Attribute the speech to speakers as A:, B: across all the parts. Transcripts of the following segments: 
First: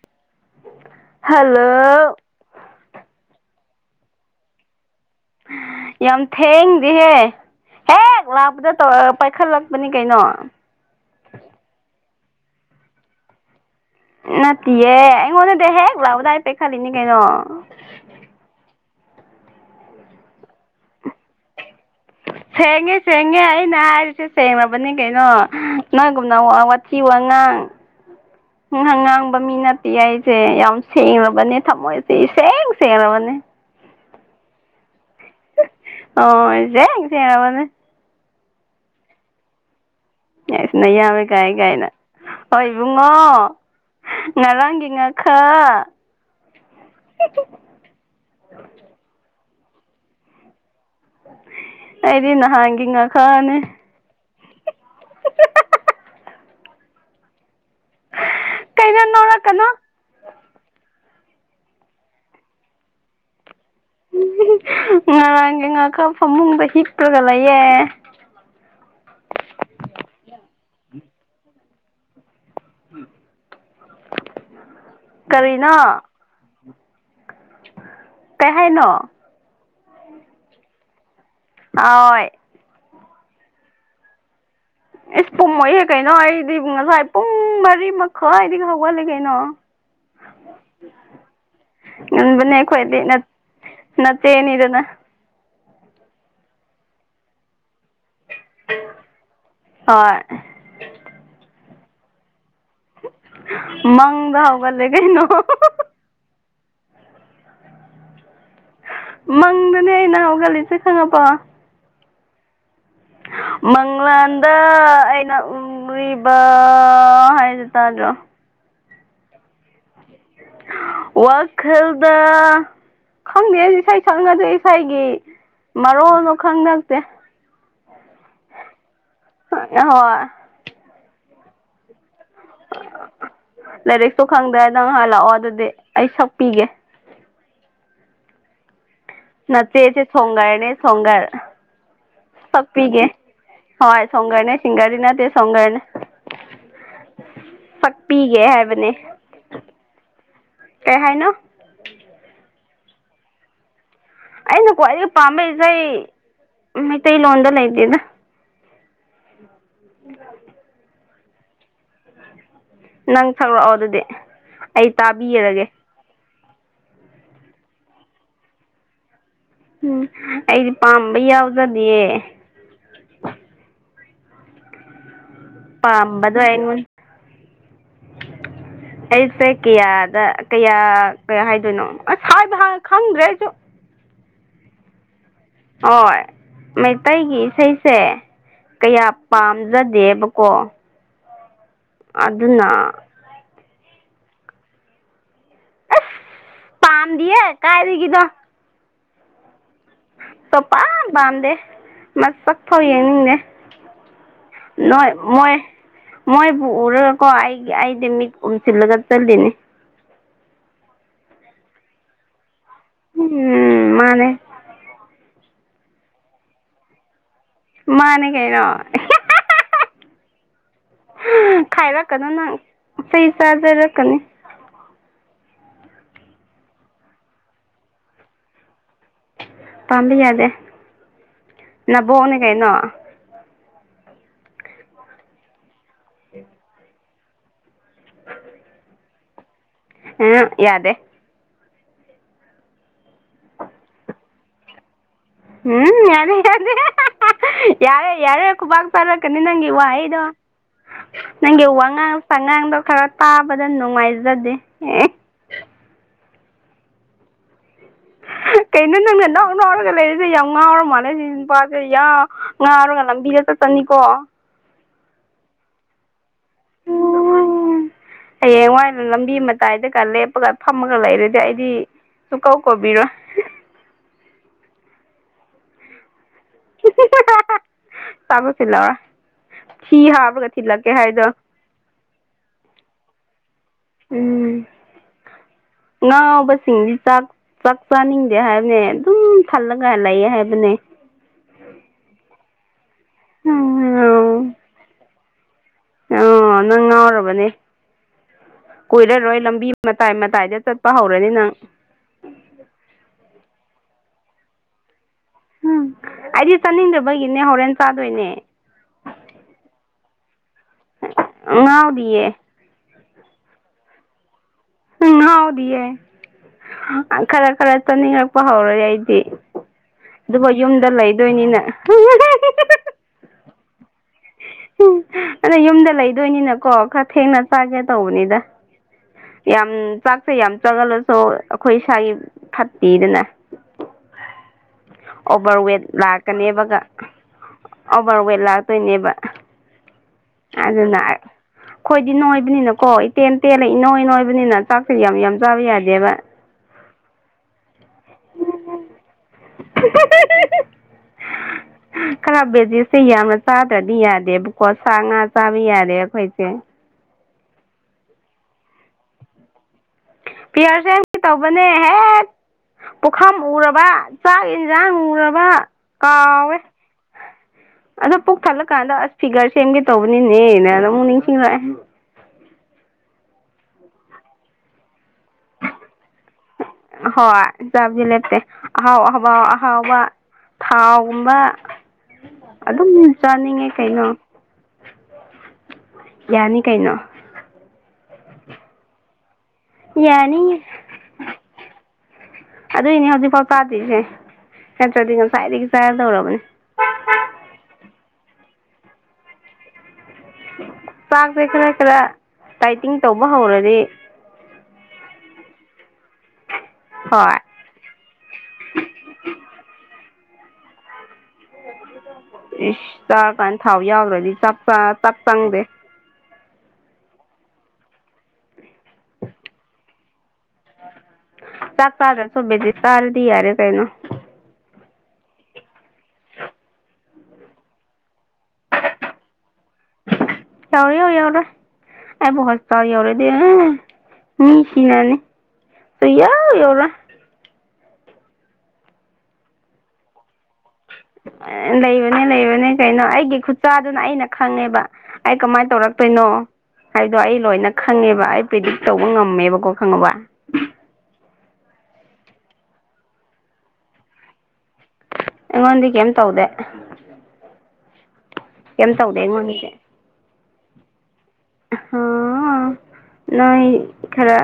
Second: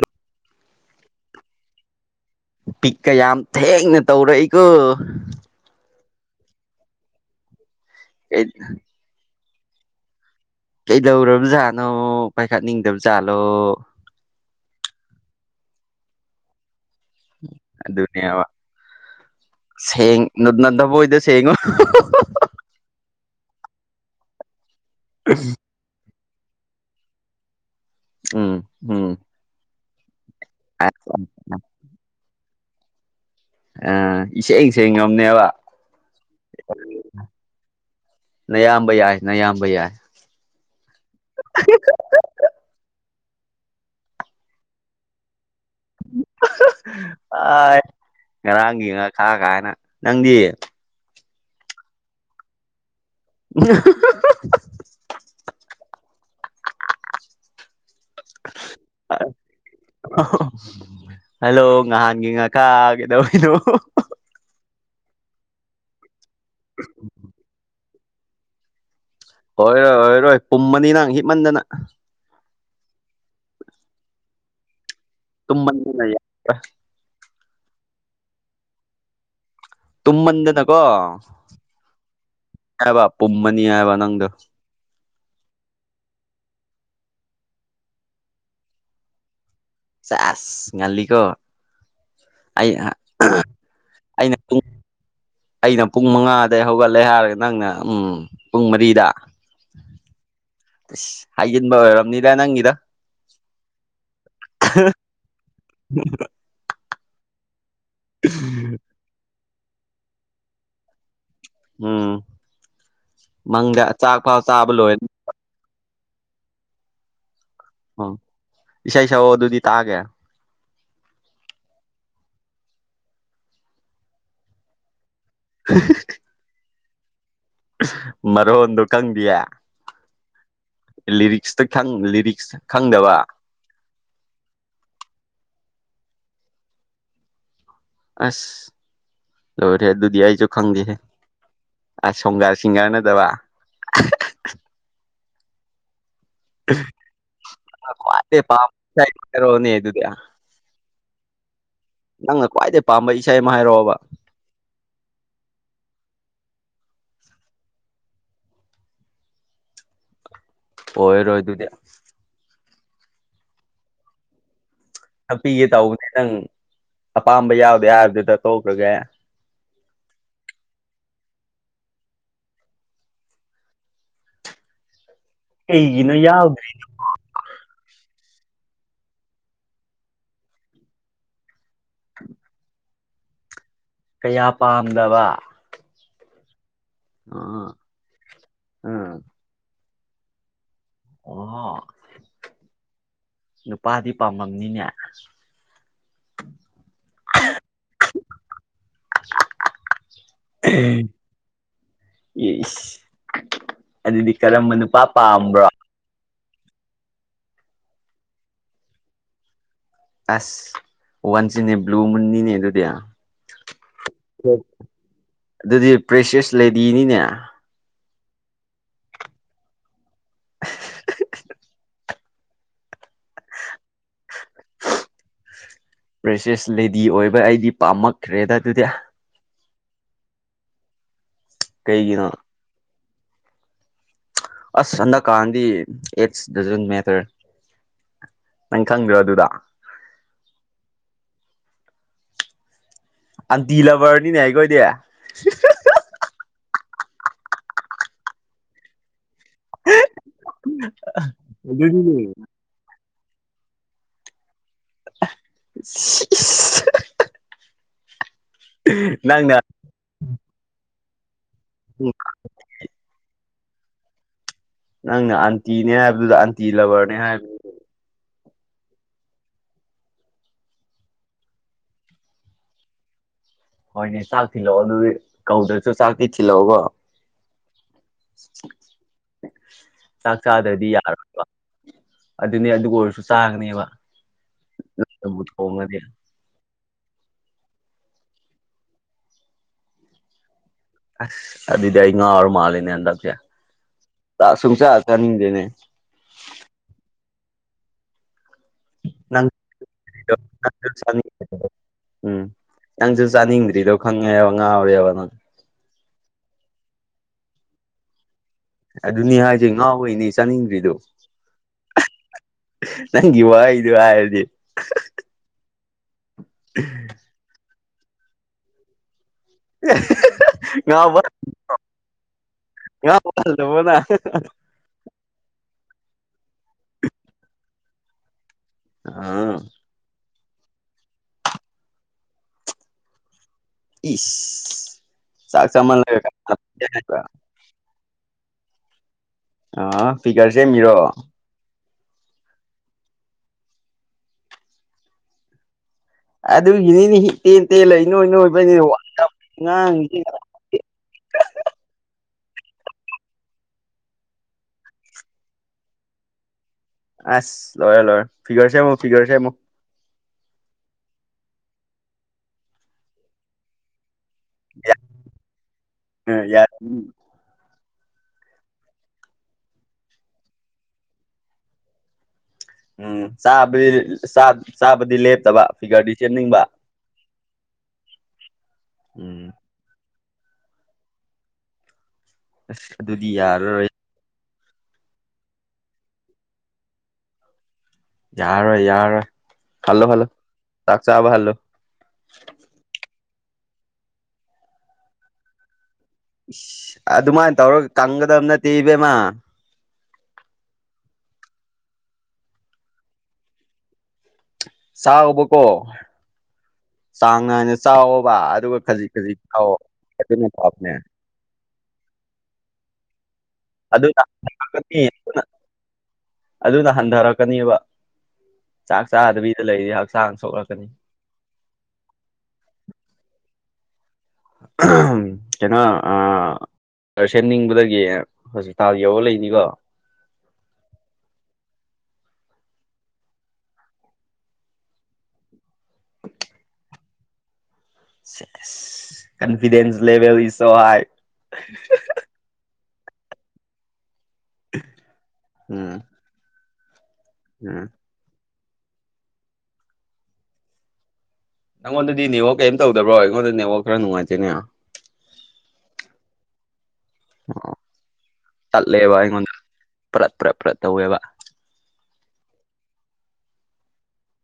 A: ꯑ
B: ꯍꯜꯂꯣ
A: ꯄꯤꯛꯀ ꯌꯥꯝ ꯊꯦꯡꯅ ꯇꯧꯔꯛꯏꯀꯣ
B: ꯌꯥꯝ ꯊꯦꯡꯗꯤꯍꯦ ꯍꯦꯛ ꯂꯥꯛꯄꯗ ꯇꯧ ꯄꯥꯏꯈꯠꯂꯛꯄꯅꯤ ꯀꯩꯅꯣ
A: ꯀꯩꯗꯧꯔꯕ ꯖꯥꯠꯅꯣ ꯄꯥꯏꯈꯠꯅꯤꯡꯗꯕ ꯖꯥꯠꯂꯣ
B: ꯅꯠꯇꯤꯌꯦꯦ ꯑꯩꯉꯣꯟꯗ ꯍꯦꯛꯂꯕꯗꯥꯏ ꯄꯦ ꯈ
A: ꯑꯗꯨ ꯑꯗꯨꯅꯦ ꯌꯥ ꯋꯥ ꯁꯦꯡ ꯅꯅꯗꯕ ꯑꯣꯏꯗ ꯁꯦꯡꯉ
B: ꯁꯦꯡꯉꯦ ꯁꯦꯡꯉꯦ ꯑꯩꯅ ꯍꯥꯏꯔꯤꯁꯦ ꯁꯦꯡꯡꯂꯅꯕꯅꯤ ꯀꯩꯅꯣ ꯅꯪ ꯋꯥꯊꯤ ꯋꯥꯉꯥꯡ
A: ꯎꯝ ꯎꯝ
B: ꯑꯉꯥꯡꯕ ꯃꯤ ꯅꯠꯇꯦ ꯑꯩ ꯁꯦ ꯌꯥꯝ ꯁꯦꯡꯂꯕꯅꯦ ꯊꯝꯃꯣꯏꯁꯦ ꯏꯁꯦꯡ ꯁꯦꯡꯂꯕꯅꯦ
A: ꯑ ꯏꯁꯦꯡ ꯁꯦꯡ ꯉꯝꯅꯦꯕ
B: ꯑꯣ ꯏꯁꯦꯡ ꯁꯦꯡꯔꯕꯅꯦ
A: ꯅꯌꯥꯝꯕ ꯌꯥꯏ ꯅꯌꯥꯝꯕ ꯌꯥꯏ
B: ꯌꯥꯁ ꯅꯌꯝꯕ ꯀꯥꯏ-ꯀꯥꯏꯅ ꯍ [unintelligible] ꯉꯣ ꯉꯔꯥꯡꯒꯤ ꯉꯈꯥ
A: ꯑ ꯉꯔꯥꯡꯒꯤ ꯉꯈꯥ ꯀꯥꯏꯅ ꯅꯪꯗꯤ
B: ꯑꯩꯗꯤ ꯅꯍꯥꯟꯒꯤ ꯉꯈꯥꯅꯦ
A: [inaudible] [inaudible]
B: ꯀꯩꯩꯅꯣ‌ ꯅꯣꯛꯂꯛꯀꯅꯣ
A: ꯍꯜꯂꯣ ꯅꯍꯥꯟꯒꯤ ꯉꯈꯥ ꯀꯩꯗꯧ ꯏꯅꯣ
B: ꯉꯔꯥꯡꯒꯤ ꯉꯈꯥ ꯐꯃꯨꯡꯗ ꯍꯤꯄ꯭ꯔꯒ ꯂꯩꯌꯦ
A: ꯑꯣꯏꯔꯣꯏ ꯑꯣꯏꯔꯣꯏ ꯄꯨꯝꯃꯅꯤ ꯅꯪ ꯍꯤꯞꯃꯟꯗꯅ
B: [inaudible]
A: ꯇꯨꯝꯃꯟꯗꯅ ꯌꯥ [inaudible]
B: ꯀꯩꯍꯥꯏꯅꯣ
A: ꯇꯨꯝꯃꯟꯗꯅꯀꯣ
B: ꯑꯣꯏ
A: ꯍꯥꯏꯕ ꯄꯨꯝꯃꯅꯤ ꯍꯥꯏꯕ ꯅꯪꯗꯣ
B: ꯏꯁ ꯄꯨꯝꯃꯣꯏꯍꯦ ꯀꯩꯅꯣ ꯑꯩꯗꯤ ꯉꯁꯥꯏ ꯄꯨꯡ ꯃꯔꯤ ꯃꯈꯥꯏ ꯗꯒꯤ ꯍꯧꯒꯠꯂꯤ ꯀꯩꯅꯣ
A: ꯆꯥꯁ ꯉꯜꯂꯤꯀꯣ
B: ꯉꯟꯕꯅꯦ
A: ꯑꯩ
B: ꯑꯩꯈꯣꯏꯗꯤ ꯅꯠ
A: ꯑꯩꯅ
B: ꯅꯆꯦꯅꯤꯗꯅ
A: [inaudible] ꯑꯩꯅ ꯄꯨꯡ ꯃꯉꯥꯗꯩ ꯍꯧꯒꯠꯂꯦ ꯍꯥꯏꯔꯒ ꯅꯪꯅ ꯎꯝ ꯄꯨꯡ ꯃꯔꯤꯗ
B: ꯍꯣꯏ
A: ꯏꯁ ꯍꯥꯏꯖꯟꯕ‌ ꯑꯣꯏꯔꯝꯅꯤꯗ ꯅꯪꯒꯤ
B: ꯃꯪꯗ ꯍꯧꯒꯠꯂꯦ ꯀꯩꯅꯣ
A: [inaudible]
B: ꯃꯪꯗꯅꯦ ꯑꯩꯅ ꯍꯧꯒꯠꯂꯤꯁꯦ ꯈꯪꯉꯕꯣ
A: ꯎꯝ ꯃꯪꯗ ꯆꯥꯛ ꯐꯥꯎ
B: ꯃꯪꯂꯥꯟꯗ
A: ꯆꯥꯕ ꯂꯣꯏꯔꯦ
B: ꯑꯩꯅ ꯎ ꯎꯔꯤꯕꯥ ꯍꯥꯏꯗꯤ ꯇꯥꯗꯣ
A: ꯎꯝ ꯏꯁꯩ ꯁꯛꯑꯣ ꯑꯗꯨꯗꯤ ꯇꯥꯒꯦ
B: ꯋꯥꯈꯜꯗ ꯈꯪꯗꯦ ꯏꯁꯩ ꯁꯛꯅꯗꯦ ꯏꯁꯩꯒꯤ ꯃꯔꯣꯜꯗꯣ ꯈꯪ ꯅꯛꯇꯦ
A: ꯃꯔꯣꯟꯗꯣ ꯈꯪꯗꯤꯌꯦ
B: ꯍꯣꯏ
A: ꯂꯤꯔꯤ꯭ꯛꯁꯇ ꯈꯪ- ꯂꯤꯔꯤꯛ
B: ꯂꯤꯔꯤꯛꯁꯨ ꯈꯪꯗꯦ ꯅꯪ ꯍꯜꯂꯛꯑꯣ ꯑꯗꯨꯗꯤ ꯑꯩ ꯁꯛꯄꯤꯒꯦ
A: ꯑꯁ ꯂꯣꯏꯔꯦ
B: ꯅꯥꯆꯦꯁꯦ
A: ꯑꯗꯨꯗꯤ ꯑꯩꯁꯨ
B: ꯁꯣꯡꯒꯥꯔꯅꯦ
A: ꯈꯪꯗꯦꯍꯦ
B: ꯁꯣꯡꯒꯥꯔ
A: ꯑꯁ ꯁꯣꯡꯒꯥꯔ ꯁꯤꯡꯒꯔ
B: ꯁꯛꯄꯤꯒꯦ
A: ꯅꯠꯇꯕ
B: ꯍꯣꯏ ꯁꯣꯡꯒꯔꯅꯦ ꯁꯤꯡꯒꯥꯔꯗꯤ ꯅꯠꯇꯦ ꯁꯣꯡꯒꯔꯅꯦ
A: [inaudible]
B: ꯁꯛꯄꯤꯒꯦ ꯍꯥꯏꯕꯅꯦ
A: ꯅꯪ [inaudible] ꯑꯗꯨ ꯗꯤ
B: ꯀꯩ ꯍꯥꯏꯅꯣ
A: ꯅꯪꯅ ꯈ꯭ꯋꯥꯏꯗꯒꯤ ꯄꯥꯝꯕ ꯏꯁꯩ ꯑꯃ ꯍꯥꯏꯔꯛꯑꯣꯕ
B: ꯑꯩꯅ ꯈ꯭ꯋꯥꯏꯗꯒꯤ ꯄꯥꯝꯕ ꯏꯁꯩ ꯃꯩꯇꯩꯂꯣꯟꯗ ꯂꯩꯇꯦꯗ [inaudible]
A: ꯑꯣꯏꯔꯣꯏ ꯑꯗꯨꯗꯤ
B: ꯅꯪ ꯁꯛꯔꯛꯑꯣ ꯑꯗꯨꯗꯤ ꯑꯩ ꯇꯥꯕꯤꯔꯒꯦ
A: ꯁꯛꯄꯤꯒꯦ ꯇꯧꯕꯅꯦ ꯅꯪ ꯑꯄꯥꯝꯕ ꯌꯥꯎꯗꯦ ꯍꯥꯏꯕꯗꯨꯗ ꯇꯣꯛꯈ꯭ꯔꯒꯦ
B: ꯎꯝ ꯑꯩꯗꯤ ꯄꯥꯝꯕ ꯌꯥꯎꯖꯥꯗꯤꯌꯦ
A: ꯀꯩꯒꯤꯅꯣ
B: ꯄꯝꯕꯥ‌ ꯗꯨ
A: ꯌꯥꯎꯗ꯭ꯔꯤ
B: [unintelligible] ꯑꯩꯁꯦ ꯀꯌꯥꯗ ꯀꯌꯥ ꯀꯌꯥ ꯍꯥꯏꯗꯣꯏꯅꯣ ꯑꯁ [unintelligible] ꯈꯪꯗ꯭ꯔꯦ ꯑꯩꯁꯨ
A: ꯀꯌꯥ ꯄꯥꯝꯗꯕ
B: ꯍꯣꯏ ꯃꯩꯇꯩꯒꯤ
A: ꯑꯥ
B: ꯏꯁꯩꯁꯦ ꯀꯌꯥ
A: ꯎꯝ
B: ꯄꯥꯝꯖꯗꯦ ꯗꯦꯕꯀꯣ
A: ꯑꯣ
B: ꯑꯗꯨꯅ
A: ꯅꯨꯄꯥꯗꯤ ꯄꯥꯝꯃꯝꯅꯤꯅꯦ
B: ꯝꯗꯤ ꯀꯥꯏ ꯀꯗ ꯆꯣꯄꯥ ꯄꯝꯗꯦ ꯃꯁꯛ ꯐꯥꯎ
A: ꯏꯁ
B: ꯌꯦꯡꯅꯤꯡꯅꯦꯦ
A: ꯑꯗꯨꯗꯤ ꯀꯔꯝꯕ ꯅꯨꯄꯥ ꯄꯥꯝꯕ꯭ꯔꯣ
B: ꯃꯣꯏꯕꯨ ꯎꯔꯒꯀꯣ ꯑꯩꯒꯤ ꯑꯩꯗꯤ ꯃꯤꯠ ꯎꯝꯁꯤꯜꯂꯒ ꯆꯠꯂꯤꯅꯦ
A: ꯑꯁ ꯋꯥꯟꯁꯤꯅꯦ ꯕ꯭ꯂꯨ ꯃꯨꯟꯅꯤꯅꯦ ꯑꯗꯨ
B: ꯎꯝ ꯃꯥꯅꯦ
A: ꯑꯗꯨꯗꯤ ꯄ꯭ꯔꯦꯁꯦꯁ ꯂꯦꯗꯤꯅꯤꯅꯦ
B: ꯃꯥꯅꯦ ꯀꯩꯅꯣ ꯈꯥꯏꯔꯛꯀꯅꯣ ꯅꯪ ꯐꯩ ꯆꯥꯖꯔꯛꯀꯅꯤ
A: ꯄ꯭ꯔꯦꯁꯦꯁ ꯂꯩꯦꯗꯤ ꯑꯣꯏꯕ ꯑꯩꯗꯤ ꯄꯥꯝꯂꯈ꯭ꯔꯦꯗ ꯑꯗꯨꯗꯤ
B: ꯄꯥꯝꯕꯤ ꯌꯥꯗꯦ
A: ꯀꯩꯒꯤꯅꯣ
B: ꯅꯕꯣꯛꯅꯦ ꯀꯩꯅꯣ
A: ꯑꯁ ꯍꯟꯗꯛꯀꯥꯥꯟꯗꯤ ꯗ ꯃꯦꯇꯔ ꯅꯪ ꯈꯪꯗ꯭ꯔꯣ ꯑꯗꯨꯗ
B: ꯑꯝ ꯌꯥꯗꯦ
A: ꯑꯟꯇꯤ ꯂꯕꯔꯅꯤꯅꯦ ꯍꯥꯏꯈꯣꯏꯗꯤ
B: ꯎꯝ ꯌꯥ ꯌꯥ ꯌꯥꯔꯦ ꯌꯥꯔꯦ ꯀꯨꯕꯥꯥꯛ ꯇꯥꯔꯂ ꯀꯅꯤ ꯅꯪ ꯏ ꯋꯥꯩꯗꯣ ꯅꯪꯒꯤ
A: ꯑꯗꯨꯅꯤꯅꯦ
B: ꯋꯥꯉꯥꯡ ꯆꯉꯥꯡꯗꯣ ꯈꯔ ꯇꯥꯕꯗ ꯅꯨꯡꯉꯥꯏꯖꯗꯦ ꯑꯦ
A: [unintelligible]
B: ꯀꯩꯅꯣ ꯅꯪꯅ ꯅꯥꯎ ꯂꯥꯎꯔꯒ ꯂꯩꯔꯤꯁꯦ ꯌꯥꯝ ꯉꯥꯎꯔ ꯃꯥꯜꯂꯦ ꯁꯤꯟ ꯄꯥ ꯌꯥ ꯉꯥꯔꯒ ꯂꯝꯕꯤꯗ ꯆꯠꯆꯅꯤꯀꯣ
A: ꯅꯪꯅ ꯑꯟꯇꯤꯅꯦ ꯍꯥꯏꯕꯗꯨꯗ ꯑꯟꯇꯤ ꯂꯕꯔꯅꯦ ꯍꯥꯏꯕ
B: ꯍꯌꯦꯡꯋꯥꯏꯅ ꯂꯝꯕꯤ ꯃꯇꯥꯏꯗꯒ ꯂꯦꯞꯄꯒ ꯐꯝꯃꯒ ꯂꯩꯔꯗꯤ ꯑꯩꯗꯤ ꯁꯨ ꯀꯧ ꯀꯣꯕꯤꯔꯣ
A: ꯍꯣꯏꯅꯦ ꯆꯥꯛ ꯊꯤꯜꯂꯛꯑꯣ ꯑꯗꯨꯗꯤ ꯀꯧꯗ꯭ꯔꯁꯨ ꯆꯥꯛꯇꯤ ꯊꯤꯜꯂꯛꯑꯣꯕꯣ
B: ꯆꯥꯛꯁꯨ ꯊꯤꯜꯂꯛꯑꯔꯣꯏ ꯊꯤ
A: ꯆꯥꯛ
B: ꯍꯥꯞꯄꯒ
A: ꯆꯥꯗ꯭ꯔꯗꯤ
B: ꯊꯤꯜꯂꯛꯀꯦ ꯍꯥꯏꯗꯣ
A: ꯌꯥꯔꯣꯏ ꯑꯗꯨꯅꯤ ꯑꯗꯨ ꯑꯣꯏꯔꯁꯨ
B: ꯎꯝ
A: ꯆꯥꯒꯅꯦꯕꯕꯨ ꯊꯣꯡꯉꯅꯤ
B: ꯉꯥꯎꯕꯁꯤꯡꯗꯤ ꯆꯥꯛ ꯆꯥꯛ ꯆꯥꯅꯤꯡꯗꯦ ꯍꯥꯏꯕꯅꯦ ꯑꯗꯨꯝ ꯊꯜꯂꯒ ꯂꯩꯌꯦ ꯍꯥꯏꯕꯅꯦ
A: ꯑꯁ ꯑꯗꯨ ꯑꯗꯨꯗꯤ ꯑꯩ ꯉꯥꯔ ꯃꯥꯂꯦꯅꯦ ꯌꯥꯝꯟꯗꯁꯤꯌꯥ ꯑ ꯁꯨꯡ ꯆ ꯆꯥꯅꯤꯡꯗꯦꯅꯦ
B: ꯑꯣ ꯅꯪ ꯉꯥꯎꯔꯕꯅꯦ ꯀꯣꯏꯔꯔꯣꯏ
A: ꯅꯪ
B: ꯂꯝꯕꯤ ꯃꯇꯥꯏ ꯃꯇꯥꯏꯗ ꯆꯠꯄ ꯍꯧꯔꯅꯤ ꯅꯪ
A: ꯎꯝ ꯅꯪꯁꯨ ꯆꯥꯅꯤꯡꯗ꯭ꯔꯤꯗꯣ ꯈꯪꯉꯦꯕ ꯉꯥꯎꯋꯦꯕꯅꯪ
B: ꯎꯝ ꯑꯩꯗꯤ ꯆꯥꯅꯤꯡꯗꯕꯒꯤꯅꯦ ꯍꯣꯔꯦꯟ ꯆꯥꯗꯣꯏꯅꯦ
A: ꯑꯗꯨꯗꯨꯅꯌꯥ ꯍꯥꯏ ꯉ ꯑꯣꯏꯣꯏꯅꯤ
B: ꯉꯥꯎꯥꯎꯗꯤꯌꯦ
A: ꯅꯪꯒꯤ ꯋꯥꯏꯗꯨ ꯍꯥꯏꯔꯗꯤ
B: ꯎꯝ ꯍꯥꯎꯗꯤꯌꯦꯦ ꯈꯔ ꯈꯔ ꯆꯠꯅꯤꯡꯂꯛꯄ ꯍꯧꯔꯦ ꯑꯩꯗꯤ ꯑꯗꯨꯒꯕꯨ ꯌꯨꯝꯗ
A: ꯉꯥꯎꯕ
B: ꯂꯩꯗꯣꯏꯅꯤꯅ
A: ꯧꯕꯗ
B: ꯑꯗꯨꯣꯏꯅꯤꯅꯀꯣ ꯈꯔ ꯊꯦꯡꯅ ꯆꯥꯒꯦ ꯇꯧꯕꯅꯤꯗ
A: ꯑ
B: ꯌꯥꯝ ꯆ ꯁꯦ ꯌꯥꯝ ꯆꯪꯍꯜꯂꯁꯨ ꯑꯩꯈꯣꯏ ꯏꯁꯥꯒꯤ ꯐꯠꯇꯦꯗꯅ
A: ꯏꯁ
B: ꯑꯣꯚꯔ
A: ꯆꯥꯛ
B: ꯋꯦꯠ
A: ꯆꯥꯃꯜꯂꯒ
B: ꯂꯥꯛꯀꯅꯦꯕꯒ ꯑꯣꯚꯔꯋꯦꯠ ꯂꯥꯛꯇꯣꯏꯅꯦꯕ
A: ꯑ
B: ꯑꯗꯨꯅ
A: ꯐꯤꯒꯔꯁꯦꯃꯤꯔꯣꯑꯣ
B: ꯑꯩꯈꯣꯏꯗꯤ ꯅꯣꯏꯕꯅꯤꯅꯀꯣ ꯏꯇꯦꯟ ꯇꯦꯜꯂ ꯏ ꯅꯣꯏ ꯅꯣꯏꯕꯅꯤꯅ ꯆꯥꯛꯁꯦꯗꯤ ꯌꯥꯝ ꯌꯥꯝ ꯆꯥꯕ ꯌꯥꯗꯦ
A: ꯑꯗꯨꯒꯤꯅꯤꯅꯦ ꯍꯤ ꯇꯦꯟ ꯇꯦꯟ ꯂꯩ ꯅꯣꯏ ꯅꯣꯏꯕꯅꯤ ꯉꯥꯡ
B: ꯎꯝ ꯈꯔ ꯕꯦꯖꯤꯠꯁꯦ ꯌꯥꯝꯅ ꯆꯥꯗ꯭ꯔꯗꯤ ꯌꯥꯗꯦꯕꯀꯣ ꯁꯥ ꯉꯥ ꯆꯥꯕ ꯌꯥꯗꯦ ꯑꯩꯈꯣꯏꯁꯦ
A: ꯑꯁ ꯂꯣꯔꯦ ꯂꯣꯔꯦ ꯐꯤꯒꯔ ꯁꯦꯝꯃꯣ ꯐꯤꯒꯔ ꯁꯦꯝꯃꯣ
B: ꯐꯤꯒꯔꯁꯦꯝꯀꯦ ꯇꯧꯕꯅꯦ ꯍꯦꯛ ꯄꯨꯈꯝ ꯎꯔꯕ ꯆꯥꯛ ꯌꯦꯟꯁꯥꯡ ꯂꯨꯔꯕ
A: ꯎꯝ
B: ꯀꯥꯎꯋꯦ
A: ꯌꯥꯔꯦ
B: ꯑꯗꯣ ꯄꯣꯛ ꯊꯥꯂꯛꯀꯥꯟꯗ ꯑꯁ ꯐꯤꯒꯔ ꯁꯦꯝꯒꯦ ꯇꯧꯕꯅꯤꯅꯦꯅ ꯑꯃꯨꯛ ꯅꯤꯡꯁꯤꯡꯂꯛꯑꯦ
A: ꯎꯝ ꯆꯥꯕꯗꯤ ꯂꯦꯞꯇꯕ ꯐꯤꯒꯔꯗꯤ ꯁꯦꯝꯅꯤꯡꯕ
B: ꯍꯣꯏ ꯆꯕꯗꯤ ꯂꯦꯞꯇꯦ ꯑꯍꯥꯎ
A: ꯎꯝ
B: ꯑꯍꯥꯎꯕ ꯊꯥꯎꯒꯨꯝꯕ ꯑꯗꯨꯝ
A: ꯑꯁ ꯑꯗꯨꯗꯤ
B: ꯆꯥꯅꯤꯡꯉꯦ
A: ꯌꯥꯔꯔꯣꯏ
B: ꯀꯩꯅꯣ ꯌꯥꯅꯤ ꯀꯩꯅꯣ
A: ꯌꯥꯔꯣꯏ ꯌꯥꯔꯣꯏ
B: ꯌꯥꯅꯤ
A: ꯍꯜꯂꯣ
B: ꯑꯗꯨꯏꯅꯦ ꯍꯧꯖꯤꯛꯐꯥꯎ ꯆꯗꯔꯤꯅꯦ ꯅꯥꯠꯔꯗꯤ ꯉꯥꯁꯥꯏꯗꯩꯩ ꯆꯔꯥꯅꯤ
A: ꯑꯗꯨꯃꯥꯏꯅ ꯇꯧꯔꯒ ꯀꯪꯒꯗꯕ ꯅꯠꯇꯦ ꯏꯕꯦꯝꯃ
B: ꯆꯥꯛꯁꯦ ꯈꯔ ꯈꯔ ꯇꯥꯏꯇꯤꯡ ꯇꯧꯕ ꯍꯧꯔꯗꯤ
A: ꯆꯕ ꯀꯣ
B: ꯍꯣꯏ
A: ꯆꯥꯡ ꯅꯥꯏꯅ ꯆꯥꯎꯋꯕ ꯑꯗꯨꯒ ꯈꯖꯤꯛ ꯈꯖꯤꯛ ꯆꯥꯎ ꯑꯗꯨꯅ ꯄꯕꯅꯦ
B: ꯏꯁ ꯀꯥꯟ ꯊꯥꯎ
A: ꯑꯗꯨꯅ
B: ꯌꯥꯎꯗ꯭ꯔꯗꯤ
A: ꯍꯟꯊꯔꯛꯀꯅꯤ
B: ꯇꯥꯛ ꯆꯪꯗꯦ
A: ꯑꯗꯨꯅ ꯍꯟꯊꯔꯛꯀꯅꯦꯕ ꯆꯥꯛ ꯆꯥꯗꯕꯤꯗ ꯂꯩꯔꯤ ꯍꯛꯆꯥꯡ ꯁꯣꯛꯂꯛꯀꯅꯤ
B: ꯆꯥꯛꯀꯥꯗ ꯁꯨꯕꯦꯗꯤ ꯇꯥꯔꯗꯤ ꯌꯥꯔꯦ ꯀꯩꯅꯣ
A: ꯀꯩꯅꯣ ꯑ ꯁꯦꯝꯅꯤꯡꯕꯗꯒꯤ ꯍꯧꯖꯤꯛꯇꯥꯥ ꯌꯧꯔ ꯂꯩꯅꯤꯀꯣ
B: ꯆꯧꯔꯤ ꯑꯣꯏꯏ ꯑꯣꯅ ꯑꯕꯣ ꯍꯁꯇꯥꯔ ꯌꯥꯧꯎꯔꯗꯤ ꯃꯤꯁꯤꯅꯅꯤ ꯁꯌꯥꯣ year [inaudible]
A: confidence level so high
B: ꯂꯩꯕꯅꯦ ꯂꯩꯕꯅꯦ ꯀꯩꯅꯣ ꯑꯩꯒꯤ ꯈꯨꯠꯆꯥꯗꯨꯅ ꯑꯩꯅ ꯈꯪꯉꯦꯕ ꯑꯩ ꯀꯃꯥꯏꯅ
A: ꯎꯝ
B: ꯇꯧꯔꯛꯇꯣꯏꯅꯣ ꯍꯥꯏꯗꯣ ꯑꯩ ꯂꯣꯏꯅ
A: ꯎꯝ
B: ꯈꯪꯉꯦꯕ ꯑꯩ ꯄ꯭ꯔꯤꯗꯤꯛ ꯇꯧꯕ ꯉꯝꯃꯦꯕꯀꯣ ꯈꯪꯉꯕ
A: ꯅꯪꯉꯣꯟꯗꯗꯤ ꯅꯦꯠꯋꯥꯛ ꯀꯔꯤꯝ ꯇꯧꯗꯕ꯭ꯔꯣ ꯑꯩꯉꯣꯟꯗ ꯅꯦꯠꯋꯥꯛ ꯈꯔ ꯅꯨꯡꯉꯥꯏꯇꯦꯅꯦ
B: ꯑꯩꯉꯣꯟꯗꯤ ꯀꯩꯝ ꯇꯧꯗꯦ ꯀꯩꯝ
A: ꯇꯠꯂꯦꯕ
B: ꯇꯧꯗꯦ
A: ꯑꯩꯉꯣꯟꯗ
B: ꯑꯩꯉꯣꯟꯗꯗꯤ
A: ꯄ꯭ꯔꯠ ꯄ꯭ꯔꯠ ꯄ꯭ꯔꯠ ꯇꯧꯋꯦꯕ
B: ꯑ ꯅꯣꯏ ꯈꯔ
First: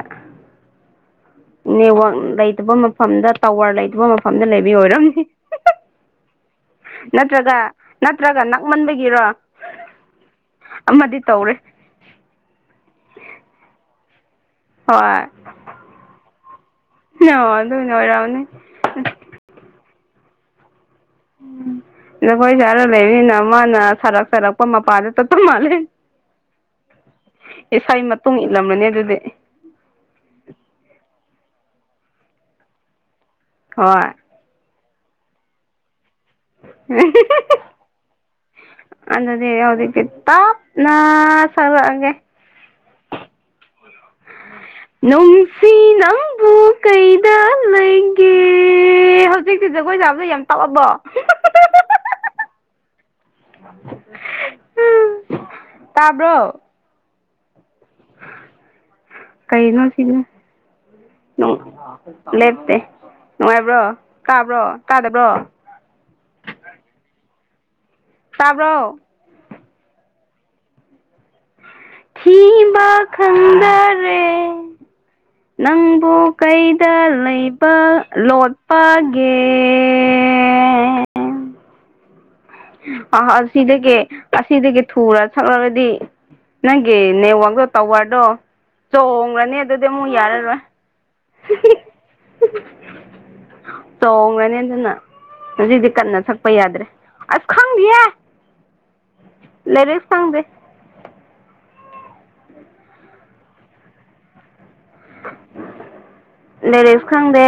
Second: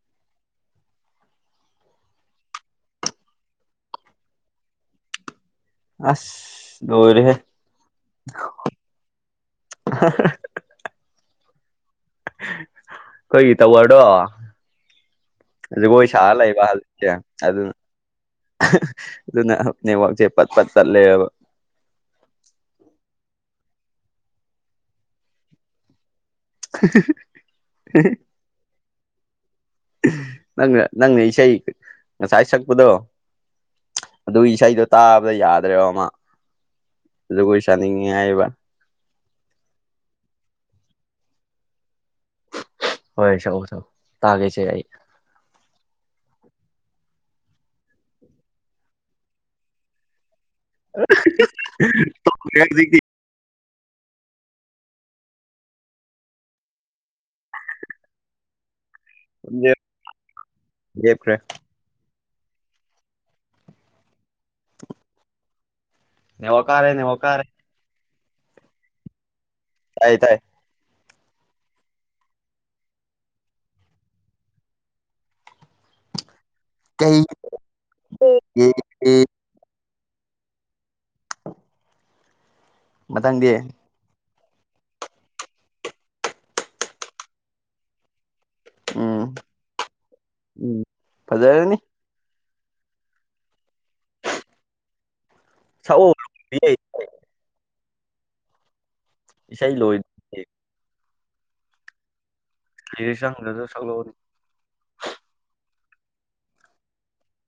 B: ꯅꯦꯠꯋꯛ ꯂꯩꯇꯕ ꯃꯐꯝꯗ ꯇꯋꯔ ꯂꯩꯇꯕ ꯃꯐꯝꯗ ꯂꯩꯕ ꯑꯣꯏꯔꯝꯅꯦ
A: ꯑꯁ ꯂꯣꯏꯔꯦꯍꯦ
B: ꯅꯠꯇ꯭ꯔꯒ ꯅꯠꯇ꯭ꯔꯒ ꯅꯛꯃꯟꯕꯒꯤꯔꯣ ꯑꯃꯗꯤ
A: [unintelligible]
B: ꯇꯧꯔꯦ
A: ꯑꯩꯈꯣꯢ ꯇꯥꯋꯔꯗꯣ
B: ꯍꯣꯏ
A: ꯖꯒꯣꯏ ꯁꯥ ꯂꯩꯕꯥ ꯍꯧꯖꯤꯛꯁꯦ
B: ꯑꯣ
A: ꯑꯗꯨꯅ
B: ꯑꯣꯏꯔꯝꯅꯤ
A: ꯑꯗꯨꯅ ꯅꯦꯠꯋꯥꯛ ꯁꯦ ꯄꯥꯠ ꯄꯥꯠ
B: ꯖꯒꯣꯏ ꯁꯔꯒꯥ ꯂꯩꯔꯦꯅ ꯃꯅ ꯁꯔꯛ ꯁꯔꯛꯄ ꯃꯄꯥꯗ ꯇꯥꯠꯕ ꯃꯥꯜꯂꯦ ꯏꯁꯥꯩ ꯃꯇꯨꯡ ꯏꯠꯂꯝꯂꯅꯤ ꯑꯗꯨꯗꯤ
A: ꯅꯪꯅ ꯅꯪꯅ ꯏꯁꯩ ꯉꯁꯥꯏ ꯁꯛꯄꯗꯣ
B: ꯍꯣꯏ
A: ꯑꯗꯨꯒꯤ ꯏꯁꯩꯗꯣ ꯇꯥꯕꯗ ꯌꯥꯗ꯭ꯔꯦꯕ ꯃꯥ ꯖꯒꯣꯏ ꯁꯅꯤꯡꯌꯦ ꯍꯥꯢꯕꯥ
B: ꯑꯗꯗꯤ ꯌꯥꯎꯗꯦ ꯇꯥꯞꯅ ꯁꯥꯛꯂꯥꯛꯑꯀꯦ
A: ꯍꯣꯏ ꯁꯛꯑꯣ ꯁꯛꯑꯣ ꯇꯥꯒꯦꯁꯦ ꯑꯩ
B: ꯅꯨꯡꯁꯤ ꯅꯪꯕꯨ ꯀꯩꯗ ꯂꯩꯒꯦ ꯍꯧꯖꯤꯛꯇꯤ ꯖꯒꯣꯏ ꯁꯕꯗꯣ ꯌꯥꯝ ꯇꯞꯑꯕꯣ
A: ꯀꯁꯤ [inaudible]
B: ꯇꯥꯕ꯭ꯔꯣ
A: [unintelligible]
B: ꯀꯩꯩꯅꯣ ꯁꯤꯅ
A: ꯂꯦꯞꯈ꯭ꯔꯦ
B: ꯂꯦꯞꯇꯦ ꯅꯨꯡꯉꯥꯏꯕ꯭ꯔꯣꯇꯥꯕ꯭ꯔꯣ ꯇꯥꯗꯕ꯭ꯔꯣ
A: ꯅꯤꯜꯋꯥ ꯀꯥꯔꯦ ꯅꯤꯜꯋ ꯀꯥꯔꯦ
B: ꯇꯥꯕ꯭ꯔꯣ
A: ꯇꯥꯏ ꯇꯥꯏ
B: ꯊꯕ ꯈꯪꯗꯔꯦ ꯅꯪꯕꯨꯣ ꯀꯩꯗ
A: ꯀꯩ
B: ꯂꯩꯕ ꯂꯣꯠꯄꯒꯦ ꯑ
A: ꯃꯊꯪꯗꯤ
B: ꯁꯤꯗ ꯀꯦ ꯑꯁꯤꯗꯒꯤ ꯊꯨꯔ ꯁꯛꯂꯨꯔꯗꯤ ꯅꯪꯒꯤ ꯅꯦꯠꯋꯥꯛꯗꯣ ꯇꯋꯥꯔꯗꯣ ꯆꯣꯡꯡꯂ꯭ꯔꯅꯤ ꯑꯗꯨꯗꯤ ꯑꯃꯨꯛ ꯌꯥꯔꯔꯣꯏ
A: ꯐꯖꯅꯤ
B: [inaudible] ꯆꯣꯡꯉꯅꯤ ꯑꯗꯨꯅ ꯍꯧꯖꯤꯛꯇꯤ
A: ꯁꯛꯑꯣ
B: ꯀꯟꯅ ꯁꯛꯄ ꯌꯥꯗ꯭ꯔꯦ ꯑꯁ ꯈꯪꯗꯦ
A: ꯏꯁꯩ ꯂꯣꯏ
B: ꯂꯩꯔꯤꯛ ꯐꯪꯗꯦ
A: ꯂꯤꯔꯤꯛ ꯈꯪꯗꯔ꯭ꯁꯨ ꯁꯛꯂꯛꯑꯣꯅꯣ [unintelligible]
B: ꯂꯥꯏꯔꯤꯛꯁ ꯈꯪꯗꯦ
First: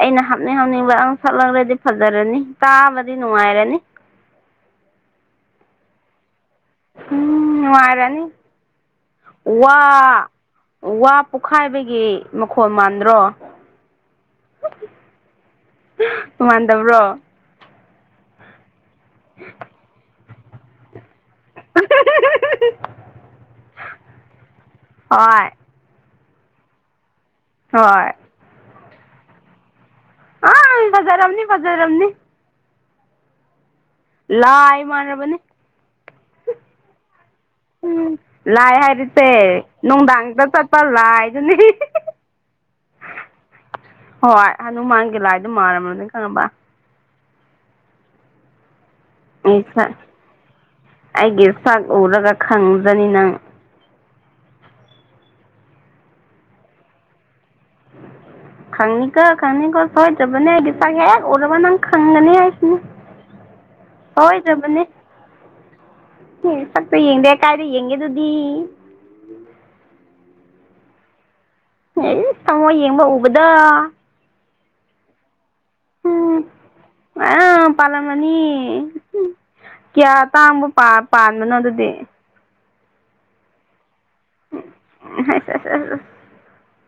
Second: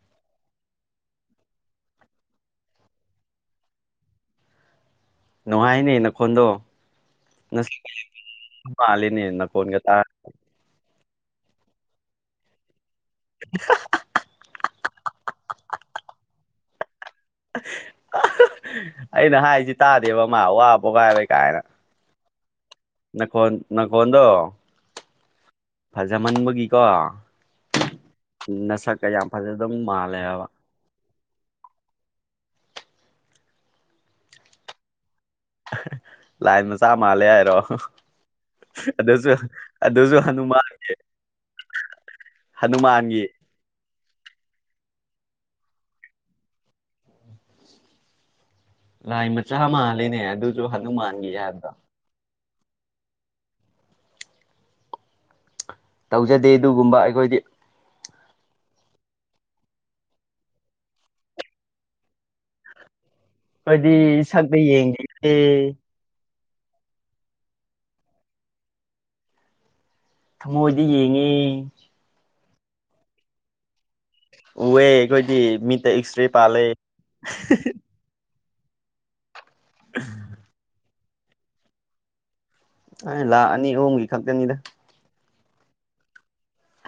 B: ꯑꯩꯅ ꯍꯥꯞꯅꯤꯡ ꯍꯥꯞꯅꯤꯡꯕ ꯑꯪ ꯁꯛꯂ꯭ꯔꯗꯤ ꯐꯖꯔꯅꯤ ꯇꯥꯕꯗ ꯅꯨꯡꯉꯥꯏꯔꯅꯤ
A: ꯅꯨꯡꯉꯥꯏꯅꯦ ꯅꯈꯣꯟꯗꯣ
B: ꯎꯝ
A: ꯅꯁꯤ
B: ꯅꯨꯡꯉꯥꯏꯔꯅꯤ
A: ꯑꯂꯤꯅꯤꯅ
B: ꯋꯥ
A: ꯐꯣꯟꯣꯟ [inaudible]
B: ꯋꯥ ꯄꯣꯛꯈꯥꯏꯕꯒꯤ ꯃꯈꯣꯟ ꯃꯥꯟ
A: [unintelligible]
B: ꯃ ꯃꯥꯟꯗꯕ꯭ꯔꯣ
A: ꯑꯩꯅ ꯍꯥꯏꯁꯤ ꯇꯥꯗꯦꯕ ꯃꯥ ꯑꯕꯕꯥꯥꯏ ꯂꯩ ꯀꯥꯏꯅ ꯅꯥꯈꯣꯟ ꯅꯥꯈꯣꯟꯗꯣ
B: ꯍꯣꯏ
A: ꯐꯖꯃꯟꯕꯒꯤꯀꯣ
B: ꯍꯣꯏ
A: ꯅꯁ ꯀ ꯌꯥ ꯐꯦ ꯑꯗꯨ ꯃꯥꯔ
B: ꯑ ꯐꯖꯔꯥꯎꯝꯅꯤ ꯐꯖꯥꯔꯝꯅꯤ ꯂꯑ ꯃꯥꯥꯟꯅ꯭ꯔꯕꯅꯤ
A: [unintelligible] ꯂꯥꯏꯟ ꯃꯆꯥ ꯃꯥꯜꯂꯦ ꯍꯥꯏꯔꯣ
B: ꯂꯥꯏ ꯍꯥꯏꯔꯤꯁꯦ
A: ꯑꯗꯨꯁꯨ ꯑꯗꯨꯁꯨ ꯑꯗꯨ ꯃꯥꯜꯒꯦ
B: ꯀꯥꯏꯗꯨ
A: ꯍꯅꯨꯃꯥꯟꯒꯤ
B: ꯍꯣꯏ ꯍꯅꯨꯃꯥꯟꯒꯤ ꯂꯥꯏꯗꯨ ꯃꯥꯟꯔꯂꯅꯤ ꯈꯪꯉꯕ꯭ꯔ
A: ꯂꯥꯏ
B: ꯑꯩ
A: ꯃꯆꯥ
B: ꯁꯛ
A: ꯃꯜꯂꯤꯅꯦ ꯑꯗꯨꯁꯨ ꯍꯅꯨꯃꯥꯟꯒꯤ
B: ꯑꯩꯒꯤ
A: ꯌꯥꯗ
B: ꯁꯛ ꯎꯔꯒ ꯈꯪꯖꯅꯤ ꯅꯪ
A: ꯇꯧꯖꯗꯦ ꯑꯗꯨꯒꯨꯝꯕ ꯑꯩꯈꯣꯏꯗꯤ
B: ꯈꯪꯅꯤꯒꯣ ꯈꯪꯅꯤꯒꯣ ꯍꯣꯏꯖꯕꯅꯦ ꯍꯥꯏꯗꯤꯁꯒꯦ ꯑꯣꯏꯔꯔꯕꯪ ꯈꯪꯒꯅ ꯍꯥꯏꯁꯤꯅ
A: ꯑꯩꯗꯤ ꯁꯛꯇ ꯌꯦꯡꯒꯦꯗꯤ
B: ꯁꯛꯇꯄꯣ ꯌꯦꯡꯗꯦ ꯀꯥꯏꯗꯣ ꯌꯦꯡꯒꯦ ꯑꯗꯨꯗꯤ
A: ꯊꯃꯣꯏꯗꯤ ꯌꯦꯡꯉꯦ
B: ꯑꯦ ꯁꯪꯉꯣ ꯌꯦꯡꯕ ꯎꯕꯗ
A: ꯎꯋꯦ ꯑꯩꯈꯣꯏꯗꯤ ꯃꯤꯠ ꯏꯁꯇ꯭ꯔꯦ
B: ꯎꯝ
A: ꯄꯂꯦ
B: ꯎ ꯀꯌꯥ ꯇꯥꯡꯕ ꯄꯥꯟꯕꯅꯣ ꯑꯗꯨꯗꯤ
A: ꯑꯩ ꯂꯥꯛ ꯑꯅꯤ ꯑꯍꯨꯝꯒꯤ ꯈꯛꯇꯅꯤꯗ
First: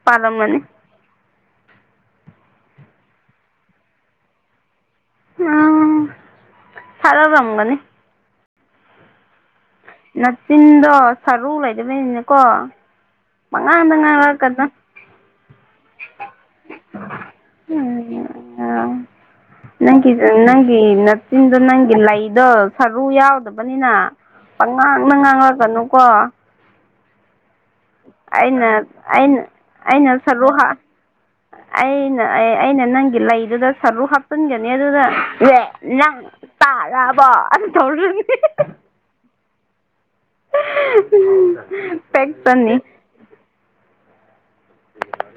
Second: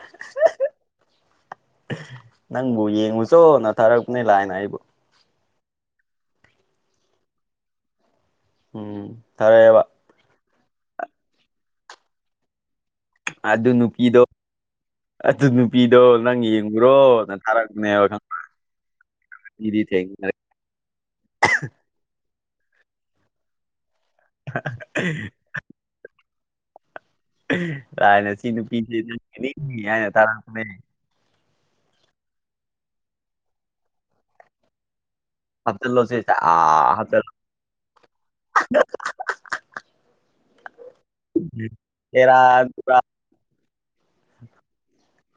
B: ꯄꯜꯪ ꯃꯅꯤ
A: ꯅꯪꯕꯨ ꯌꯦꯡꯉꯨꯆꯣ ꯅꯊꯥꯔꯛꯄꯅꯦ ꯂꯥꯛꯑꯅ ꯑꯩꯕꯨ
B: ꯎꯝ ꯐꯔ ꯔꯪꯒꯅꯤ
A: ꯎꯝ ꯐꯔꯦꯕ
B: ꯀꯥꯆꯤꯟꯗꯣ ꯁꯔꯨ ꯂꯩꯗꯕꯅꯤꯅꯀꯣ
A: ꯑꯗꯨ
B: ꯃꯉꯥꯡꯗ
A: ꯅꯨꯄꯤꯗꯣ
B: ꯉꯥꯡꯂꯛꯀꯗ
A: ꯑꯗꯨ ꯅꯨꯄꯤꯗꯣ ꯅꯪ ꯌꯦꯡꯉꯨꯔꯣꯅ ꯊꯥꯔꯛꯄꯅꯦꯕ ꯈ
B: ꯅꯪ ꯅꯪꯒꯤ ꯅꯠꯇꯤꯟ ꯅꯪ ꯂꯥꯏ ꯑꯗꯣ ꯁꯔꯨ ꯌꯥꯎꯗꯕꯅꯤꯅ ꯄꯪꯉꯥꯡꯗ ꯉꯥꯡꯂꯒꯅꯨꯀꯣ
A: ꯂꯥꯏꯅ ꯁꯤ
B: ꯑꯩꯅ
A: ꯅꯨꯄꯤꯁꯤ
B: ꯑꯩ
A: ꯅꯪꯒꯤꯅꯤ ꯍꯥꯏꯅ
B: ꯑꯩꯅ ꯁꯔꯨ
A: ꯇꯥꯔꯛꯄꯅꯦ
B: ꯍꯥꯞ ꯑꯩꯅ ꯑꯩꯅ ꯅꯪꯒꯤ ꯂꯩꯗꯨꯗ ꯁꯔꯨ ꯍꯥꯞꯆꯤꯟꯒꯅꯤ ꯑꯗꯨꯅ ꯋꯦ
A: ꯍꯥꯞꯆꯜꯂꯣꯁꯦ
B: ꯅꯪ
A: ꯁꯠ ꯍꯥꯞꯆꯜꯂꯣ
B: ꯇꯥꯔꯕꯔꫭ ꯑꯗꯨ ꯇꯧꯔꯅꯤ
A: ꯁꯦꯔꯥꯟ
B: ꯄꯦꯛꯆꯅꯤ
A: ꯇꯨꯔꯥꯟ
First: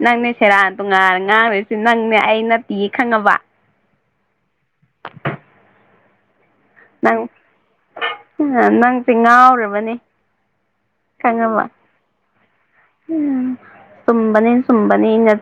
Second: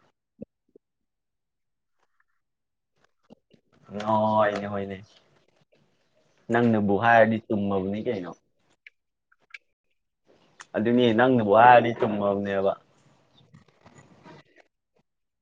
B: ꯅꯪꯅꯦ ꯁꯦꯔꯥꯟ ꯇꯨꯉꯥꯟ ꯉꯥꯡꯔꯤꯁꯤ ꯅꯪꯅꯦ ꯑꯩ ꯅꯠꯇꯤꯌꯦ ꯈꯪꯉꯕ
A: ꯍꯣꯏꯅꯦ ꯍꯣꯏꯅꯦ ꯅꯪꯅꯕꯨ ꯍꯥꯏꯔꯗꯤ ꯆꯨꯝꯃꯕꯅꯤ ꯀꯩꯅꯣ
B: ꯁꯤ ꯉꯥꯎꯔꯕꯅꯦ
A: ꯑꯗꯨꯅꯦ ꯅꯪꯅꯕꯨ ꯍꯥꯏꯔꯗꯤ ꯆꯨꯝꯃꯕꯅꯦꯕ
B: ꯎꯝ ꯆꯨꯝꯕꯅꯤ ꯆꯨꯝꯕꯅꯤ ꯅꯦꯠ